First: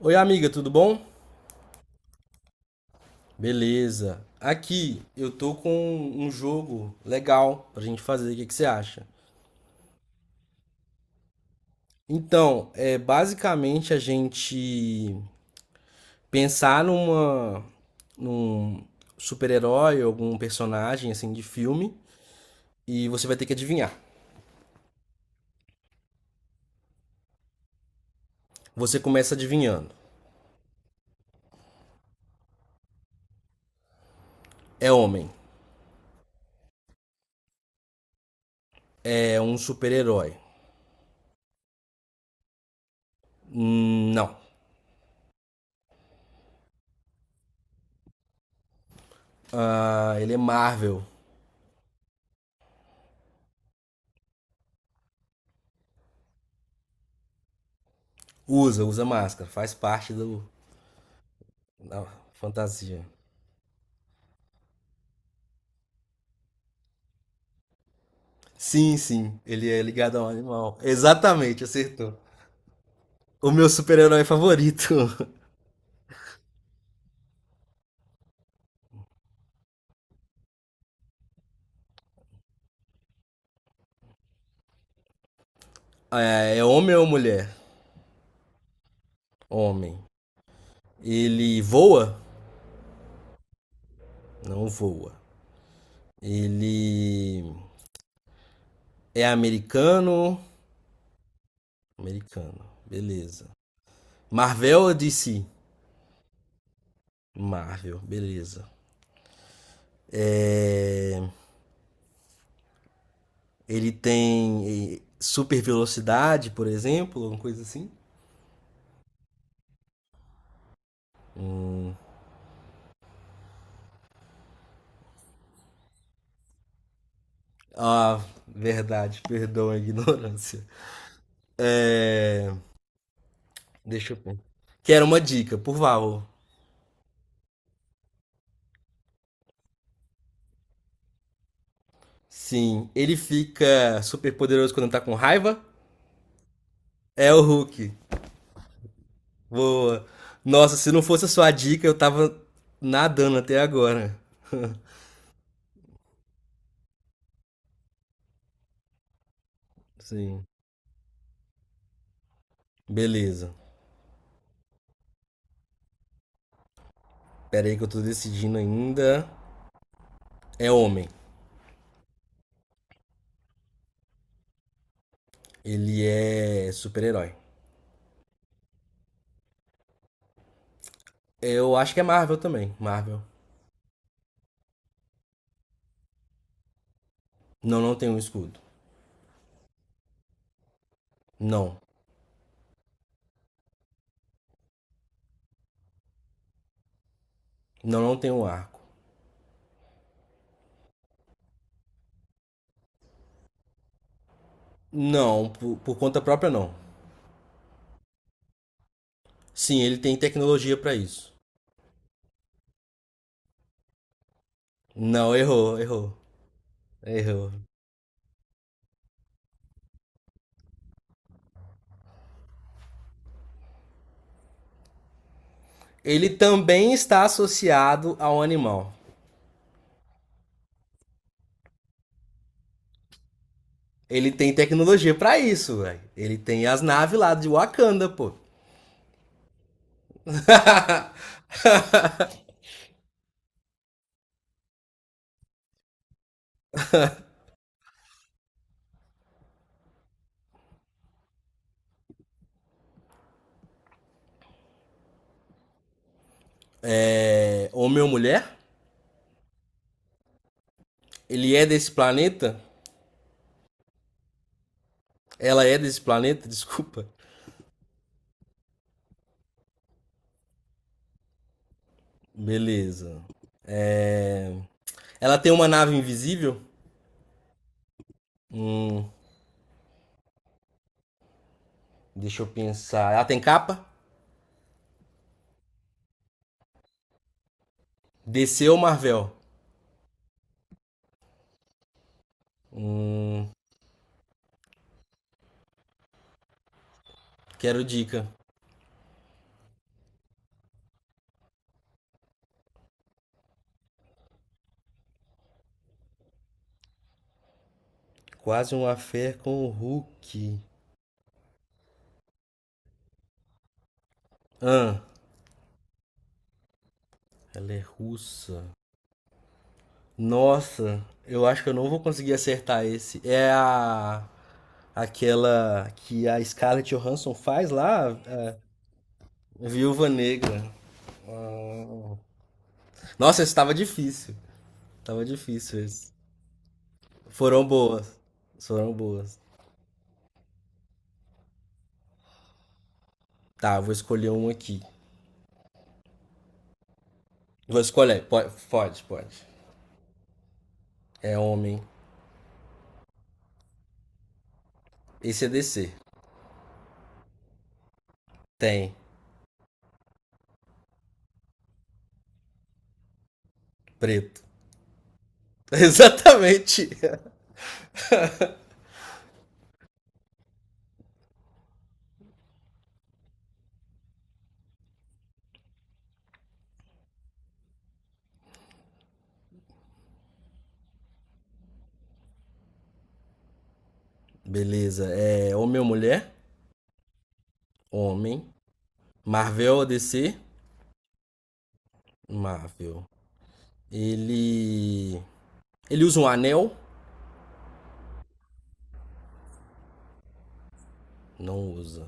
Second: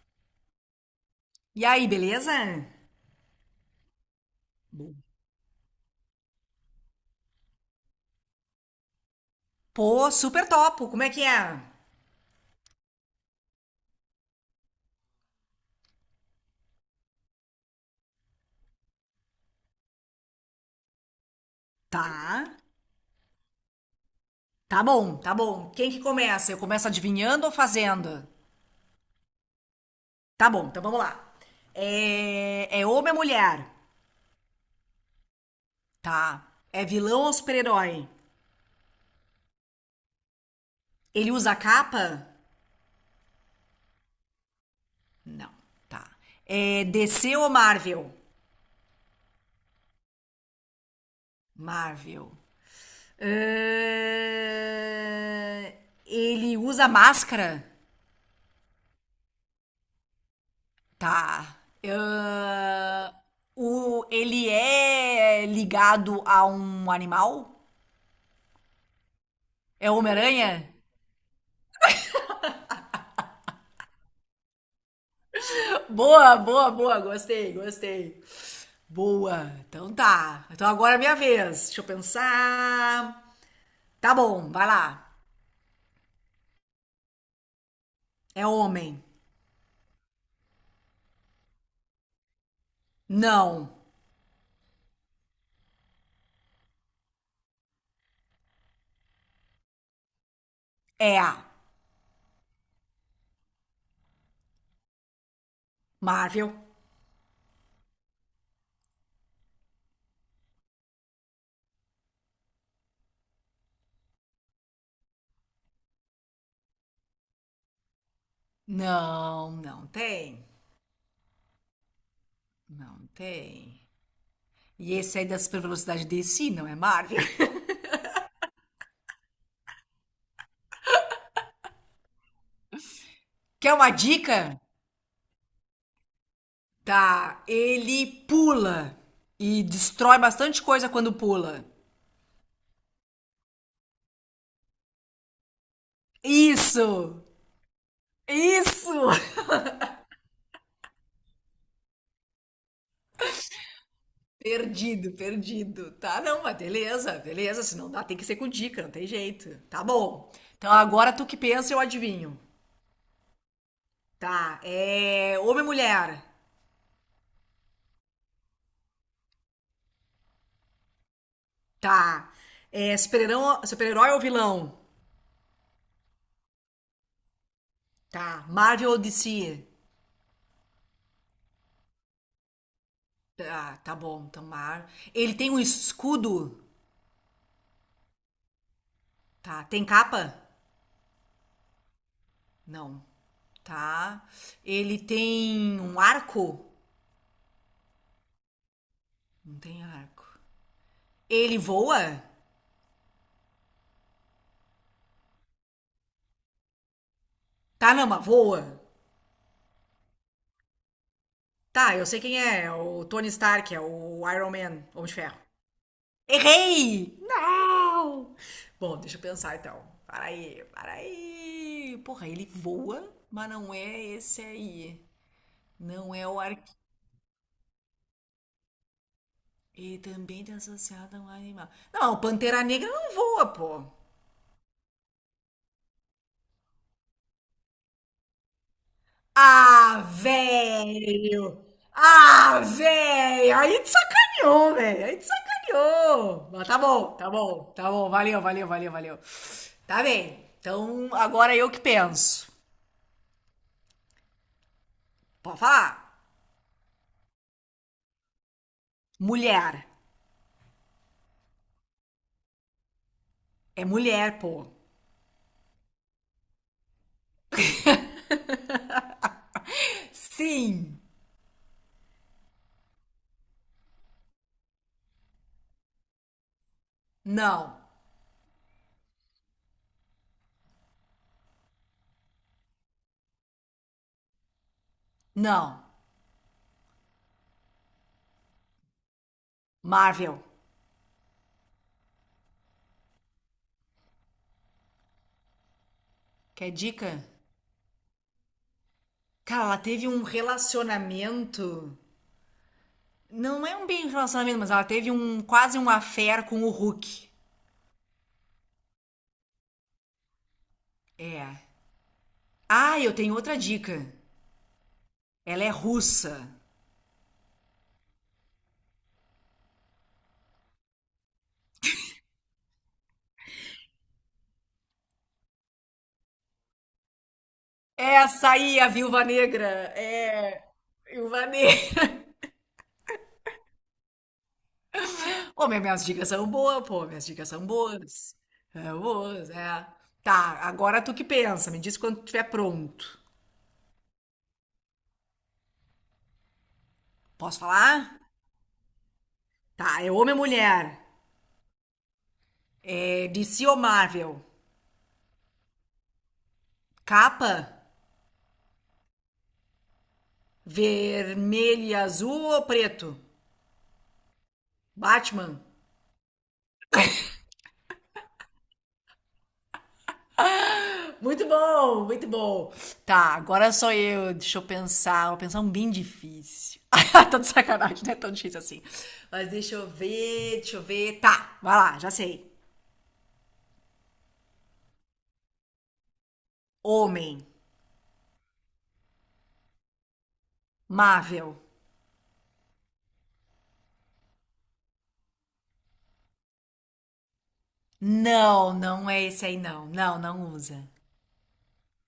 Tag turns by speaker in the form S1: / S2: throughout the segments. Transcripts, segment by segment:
S1: Oi, amiga, tudo bom?
S2: E aí, beleza?
S1: Beleza.
S2: Bom.
S1: Aqui eu tô com um jogo legal pra gente fazer. O que que você acha?
S2: Pô, super topo. Como é que é?
S1: Então, é basicamente a gente pensar num super-herói, algum personagem assim de filme
S2: Tá.
S1: e você vai ter que adivinhar.
S2: Tá bom, tá bom. Quem que começa? Eu começo adivinhando ou fazendo?
S1: Você começa adivinhando.
S2: Tá bom, então vamos lá. É homem ou mulher?
S1: É homem.
S2: Tá. É vilão ou super-herói?
S1: É um super-herói.
S2: Ele usa capa?
S1: Não.
S2: Não. Tá. É DC ou Marvel?
S1: Ah, ele é Marvel.
S2: Marvel. É. Ele usa máscara?
S1: Usa máscara, faz parte do
S2: Tá.
S1: da fantasia.
S2: Ele é ligado a um animal?
S1: Sim, ele é
S2: É o
S1: ligado a um
S2: Homem-Aranha?
S1: animal. Exatamente, acertou. O meu super-herói favorito.
S2: Boa, boa, boa. Gostei, gostei. Boa. Então tá. Então agora é minha vez. Deixa eu pensar. Tá bom, vai lá.
S1: É homem ou mulher?
S2: É homem?
S1: Homem. Ele voa?
S2: Não.
S1: Não voa. Ele é americano?
S2: É a.
S1: Americano, beleza. Marvel ou DC?
S2: Marvel?
S1: Marvel, beleza. É, Ele tem super velocidade, por exemplo, uma coisa assim?
S2: Não, não tem. Não tem. E esse aí da super velocidade DC, não é Marvel?
S1: Ah, verdade, perdão a ignorância. É,
S2: Quer uma
S1: Deixa eu pôr.
S2: dica?
S1: Que era uma dica, por favor.
S2: Tá, ele pula e destrói bastante coisa quando pula.
S1: Sim, ele fica super poderoso quando tá com raiva.
S2: Isso!
S1: É o Hulk.
S2: Isso!
S1: Boa. Nossa, se não fosse a sua dica, eu tava nadando até agora.
S2: Perdido, perdido. Tá, não, mas beleza, beleza. Se não dá, tem que ser com dica, não tem jeito. Tá bom.
S1: Sim.
S2: Então agora tu que pensa, eu adivinho.
S1: Beleza.
S2: Tá, é. Homem e mulher.
S1: Pera aí que eu tô decidindo ainda. É homem.
S2: Tá. É super-herói ou vilão?
S1: Ele é super-herói.
S2: Tá. Marvel ou DC?
S1: Eu acho que é Marvel também. Marvel.
S2: Tá, tá bom. Então, ele tem um escudo?
S1: Não, não tem um escudo.
S2: Tá. Tem capa?
S1: Não.
S2: Não. Tá. Ele tem um arco?
S1: Não, não tem um arco.
S2: Não tem arco. Ele voa?
S1: Não, por conta própria não.
S2: Tá, não, mas voa.
S1: Sim, ele tem tecnologia pra isso.
S2: Tá, eu sei quem é. É o Tony Stark, é o Iron Man, Homem de
S1: Não,
S2: Ferro.
S1: errou.
S2: Errei!
S1: Errou.
S2: Não! Bom, deixa eu pensar então. Para aí, para aí. Porra, ele voa, mas não é esse aí. Não é
S1: Ele
S2: o arco.
S1: também está associado a um animal.
S2: E também tem associado a um animal. Não, o Pantera Negra não voa, pô.
S1: Ele tem tecnologia pra isso, velho. Ele tem as naves lá de Wakanda, pô.
S2: Ah, velho! Ah, velho! Aí te sacaneou, velho! Aí te sacaneou! Mas tá bom, tá bom, tá bom. Valeu, valeu, valeu, valeu. Tá bem. Então, agora eu que penso. Pode falar?
S1: é... Homem ou mulher?
S2: Mulher.
S1: Ele é desse planeta?
S2: É mulher, pô.
S1: Ela é desse planeta? Desculpa.
S2: Sim.
S1: Beleza. É... Ela tem uma nave invisível?
S2: Não.
S1: Hum, deixa eu pensar. Ela tem capa?
S2: Não.
S1: DC ou Marvel?
S2: Marvel. Quer dica?
S1: Quero dica.
S2: Cara, ela teve um relacionamento. Não é um bem relacionamento, mas ela teve um quase um affair com o Hulk.
S1: Quase uma fé com o Hulk.
S2: É. Ah, eu tenho outra dica.
S1: Ah,
S2: Ela é russa.
S1: ela é russa. Nossa, eu acho que eu não vou conseguir acertar esse. É a aquela que a Scarlett Johansson faz lá,
S2: Essa
S1: a
S2: aí, a Viúva Negra.
S1: Viúva Negra.
S2: É, Viúva
S1: Ah.
S2: Negra.
S1: Nossa, esse tava difícil. Tava
S2: Pô, mas
S1: difícil
S2: minhas
S1: esse.
S2: dicas são boas, pô. Minhas dicas
S1: Foram
S2: são
S1: boas.
S2: boas.
S1: Foram
S2: É,
S1: boas.
S2: boas, é. Tá, agora tu que pensa. Me diz quando estiver pronto.
S1: Tá, eu vou escolher um aqui.
S2: Posso
S1: Vou
S2: falar?
S1: escolher. Pode, pode.
S2: Tá, é homem ou mulher?
S1: É homem.
S2: É DC ou Marvel?
S1: Esse é DC.
S2: Capa?
S1: Tem.
S2: Vermelho e azul ou preto?
S1: Preto.
S2: Batman?
S1: Exatamente.
S2: Muito bom, muito bom. Tá, agora sou eu. Deixa eu pensar. Vou pensar um bem difícil. Tá de sacanagem, não é tão difícil assim. Mas deixa eu ver, deixa eu ver. Tá, vai lá, já sei.
S1: Beleza. É homem ou mulher?
S2: Homem.
S1: Homem. Marvel ou DC?
S2: Marvel.
S1: Marvel. Ele. Ele usa um anel?
S2: Não, não é esse aí, não. Não, não usa.
S1: Não usa.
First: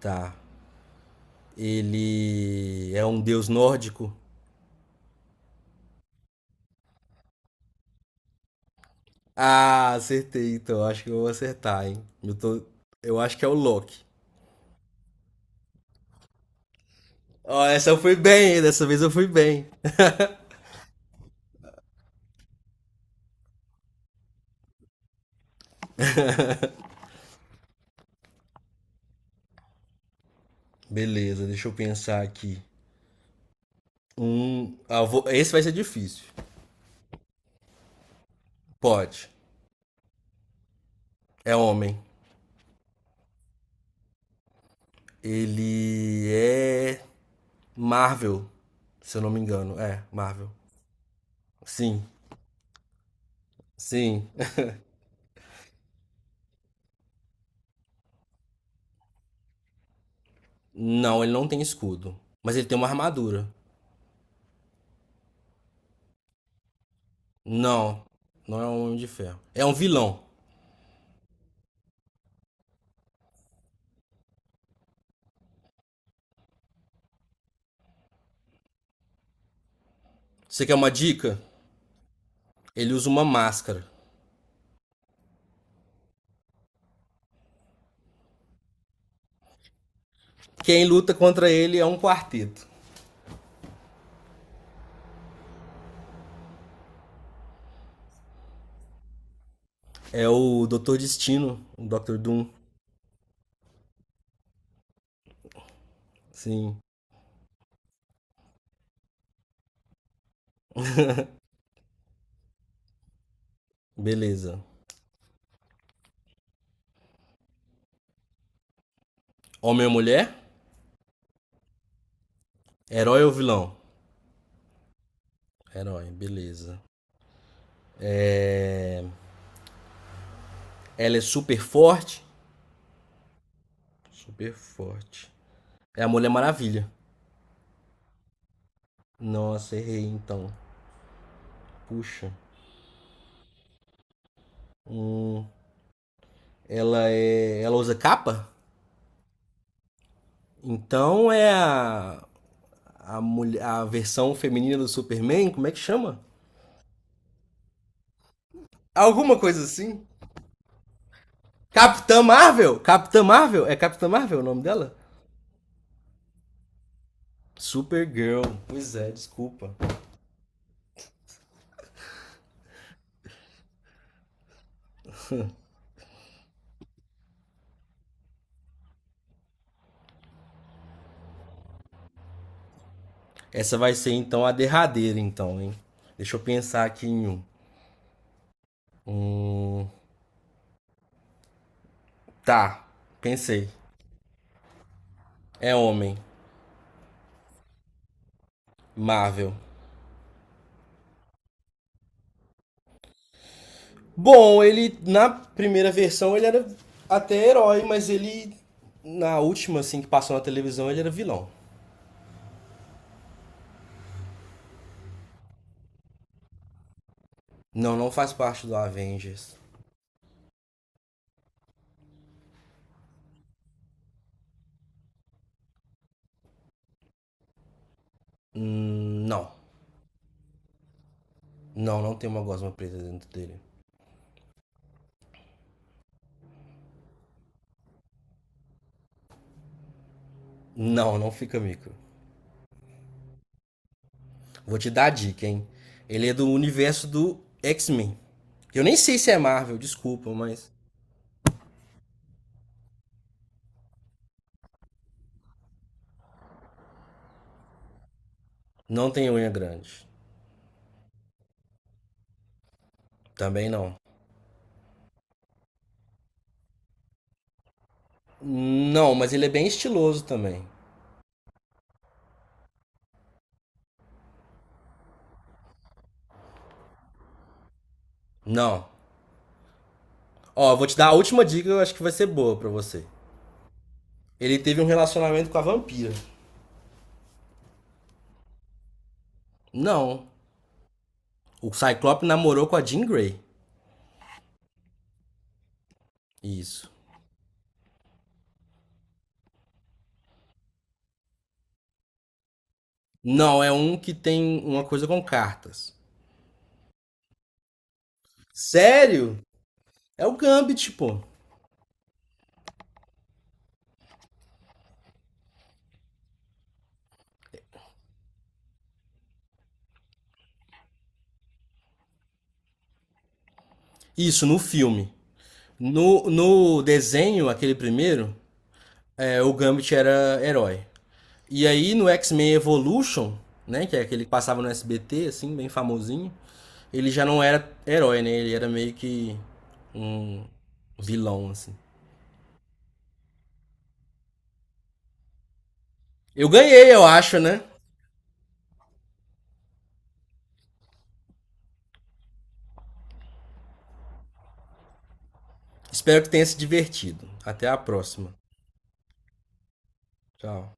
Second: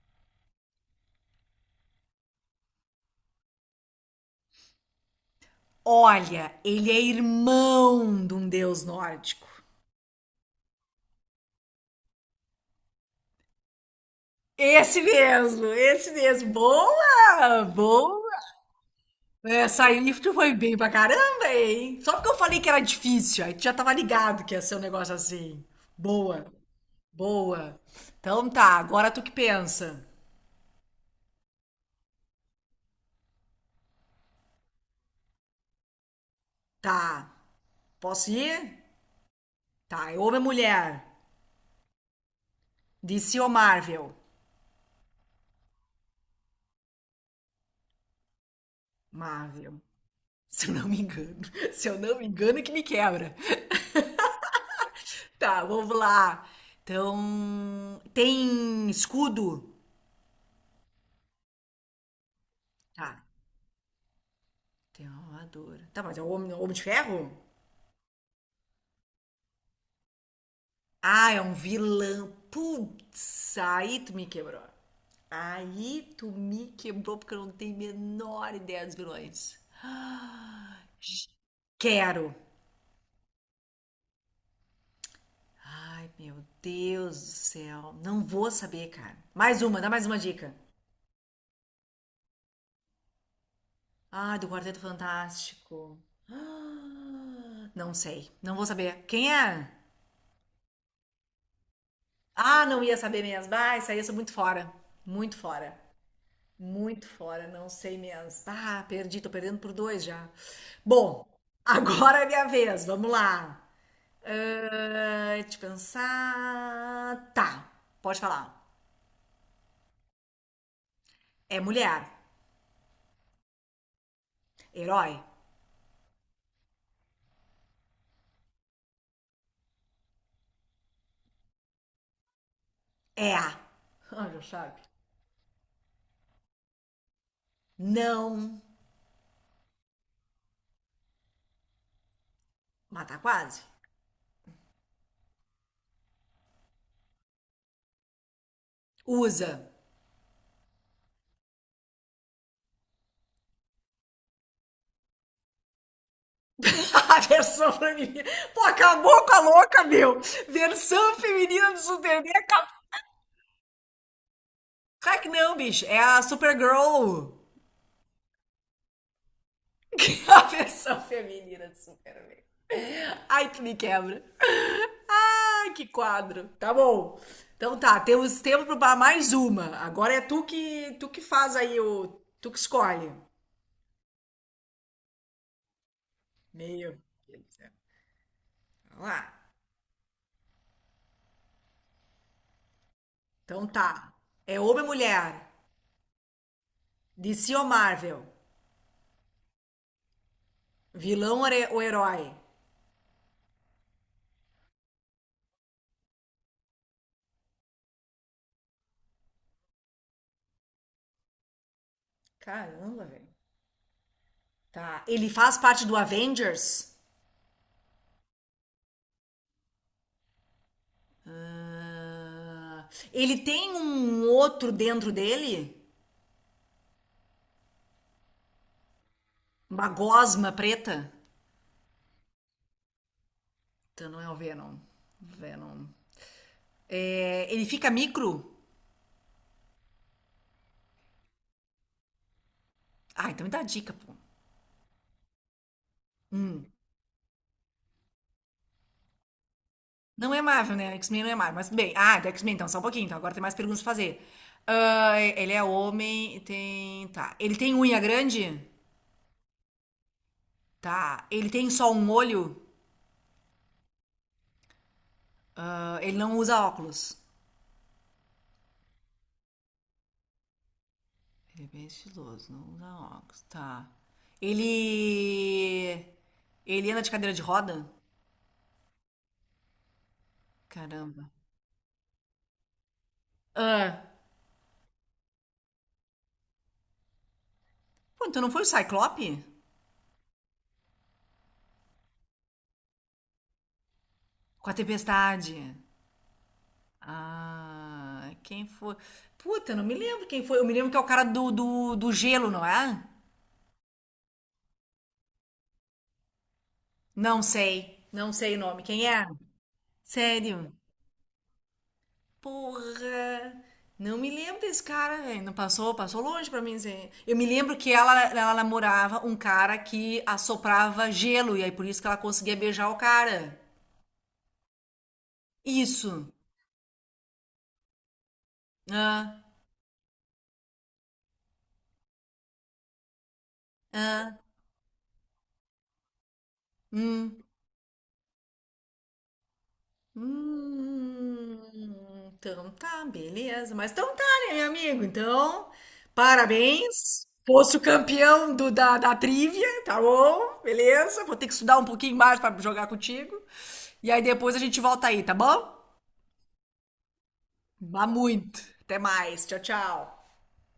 S1: Tá. Ele é um deus nórdico?
S2: Olha, ele é irmão de um deus nórdico.
S1: Ah, acertei, então. Acho que eu vou acertar, hein? Eu, tô... eu acho que é o Loki.
S2: Esse mesmo, esse mesmo.
S1: Ó,
S2: Boa!
S1: essa eu fui
S2: Boa!
S1: bem, hein? Dessa vez eu fui bem.
S2: É, sair tu foi bem pra caramba, hein? Só porque eu falei que era difícil, aí tu já tava ligado que ia ser um negócio assim. Boa, boa. Então tá, agora tu que pensa.
S1: Beleza, deixa eu pensar aqui. Esse vai ser difícil.
S2: Tá, posso ir?
S1: Pode.
S2: Tá, é homem ou mulher?
S1: É homem.
S2: DC ou Marvel?
S1: Ele é. Marvel. Se eu não me engano.
S2: Marvel.
S1: É, Marvel.
S2: Se eu não me engano. Se eu
S1: Sim,
S2: não me engano, é que me quebra.
S1: sim.
S2: Tá, vamos lá. Então, tem escudo?
S1: Não, ele não tem escudo. Mas ele tem uma
S2: Tá,
S1: armadura.
S2: tem uma armadura. Tá, mas é o homem, homem de ferro?
S1: Não, não é um homem de ferro. É um vilão.
S2: Ah, é um vilão. Putz, aí tu me quebrou. Aí tu me quebrou porque eu não tenho a menor ideia dos vilões.
S1: Você quer
S2: Ah,
S1: uma dica?
S2: quero.
S1: Ele usa uma máscara.
S2: Ai, meu Deus do céu. Não vou saber, cara. Mais uma, dá mais uma dica.
S1: Quem luta contra ele é um quarteto.
S2: Ah, do Quarteto Fantástico. Ah, não sei. Não vou saber. Quem é?
S1: É o Dr. Destino, o Dr. Doom.
S2: Ah, não ia saber mesmo. Ah, isso aí eu sou muito fora. Muito fora.
S1: Sim,
S2: Muito fora, não sei mesmo. Ah, perdi, tô perdendo por dois já. Bom, agora é minha vez, vamos lá.
S1: beleza.
S2: Ah, deixa eu pensar. Tá, pode falar.
S1: Homem ou mulher?
S2: É mulher.
S1: Herói ou vilão?
S2: Herói.
S1: Herói, beleza. Ela é super forte?
S2: É a. Ah, já
S1: Super
S2: sabe.
S1: forte. É a Mulher Maravilha.
S2: Não.
S1: Nossa, errei então. Puxa.
S2: Mata quase.
S1: Hum, ela é. Ela usa capa?
S2: Usa.
S1: Então é a versão feminina do Superman, como é que chama?
S2: A versão feminina. Pô, acabou com
S1: Alguma
S2: a
S1: coisa
S2: louca,
S1: assim.
S2: meu. Versão feminina do Superman. Acabou.
S1: Capitã Marvel? É Capitã Marvel o nome dela?
S2: Claro que não, bicho. É a Supergirl.
S1: Supergirl. Pois é, desculpa.
S2: Que a versão feminina de Superman. Ai, que me quebra. Ai, que quadro. Tá bom. Então tá, temos tempo para mais uma. Agora é tu que faz aí o tu que escolhe.
S1: Essa vai ser então a derradeira, então, hein? Deixa eu pensar
S2: Meio.
S1: aqui em um.
S2: Vamos lá.
S1: Tá,
S2: Então
S1: pensei.
S2: tá. É homem ou mulher?
S1: É homem.
S2: DC ou Marvel?
S1: Marvel.
S2: Vilão ou herói?
S1: Bom, ele na primeira versão ele era até herói, mas ele na última assim que passou na televisão ele era vilão.
S2: Caramba, velho. Tá. Ele faz parte do Avengers?
S1: Não, não faz parte do Avengers.
S2: Ah, ele tem um outro dentro dele?
S1: Não.
S2: Uma gosma preta?
S1: Não, não tem uma gosma preta dentro dele.
S2: Então não é o Venom. Venom. É, ele fica micro?
S1: Não, não fica micro.
S2: Ah, então me dá dica, pô.
S1: Vou te dar a dica, hein? Ele é do universo do X-Men. Eu nem sei se é Marvel, desculpa,
S2: Não é
S1: mas
S2: Marvel, né? X-Men não é Marvel, mas tudo bem. Ah, do X-Men, então, só um pouquinho. Então, agora tem mais perguntas pra fazer. Ah, ele é homem. Tá. Ele tem unha grande?
S1: não tem unha grande.
S2: Tá. Ele tem só um olho?
S1: Também não.
S2: Ah, ele não usa óculos?
S1: Não, mas ele é bem estiloso também.
S2: Ele é bem estiloso, não usa óculos. Tá. Ele... Ele anda de cadeira de roda?
S1: Não. Ó, eu vou te dar a
S2: Caramba.
S1: última dica, eu acho que vai ser boa pra você.
S2: Ah.
S1: Ele teve um relacionamento com a vampira.
S2: Pô, então não foi o Cyclope?
S1: Não. O Cyclope namorou com a Jean Grey.
S2: Com a tempestade.
S1: Isso.
S2: Ah, quem foi? Puta, eu não me lembro quem foi. Eu me lembro que é o cara do gelo, não é?
S1: Não, é um que tem uma coisa com cartas.
S2: Não sei. Não sei o nome. Quem é?
S1: Sério? É o
S2: Sério?
S1: Gambit, pô.
S2: Porra. Não me lembro desse cara, velho. Não passou, passou longe pra mim, assim. Eu me lembro que ela namorava um cara que assoprava gelo, e aí por isso que ela conseguia beijar o cara.
S1: Isso, no filme. No,
S2: Isso.
S1: no desenho, aquele primeiro, é,
S2: Ah,
S1: o Gambit era herói. E aí no X-Men Evolution, né, que é aquele que
S2: ah,
S1: passava no SBT, assim, bem famosinho, ele já não
S2: hum.
S1: era herói, né? Ele era meio que um vilão,
S2: Hum,
S1: assim.
S2: então tá, beleza. Mas então tá, né, meu amigo? Então,
S1: Eu ganhei, eu
S2: parabéns.
S1: acho, né?
S2: Fosse o campeão da trivia, tá bom? Beleza. Vou ter que estudar um pouquinho mais pra jogar contigo. E aí depois a gente volta aí, tá bom?
S1: Espero que tenha se divertido. Até a
S2: Vá
S1: próxima.
S2: muito. Até mais. Tchau, tchau.
S1: Tchau.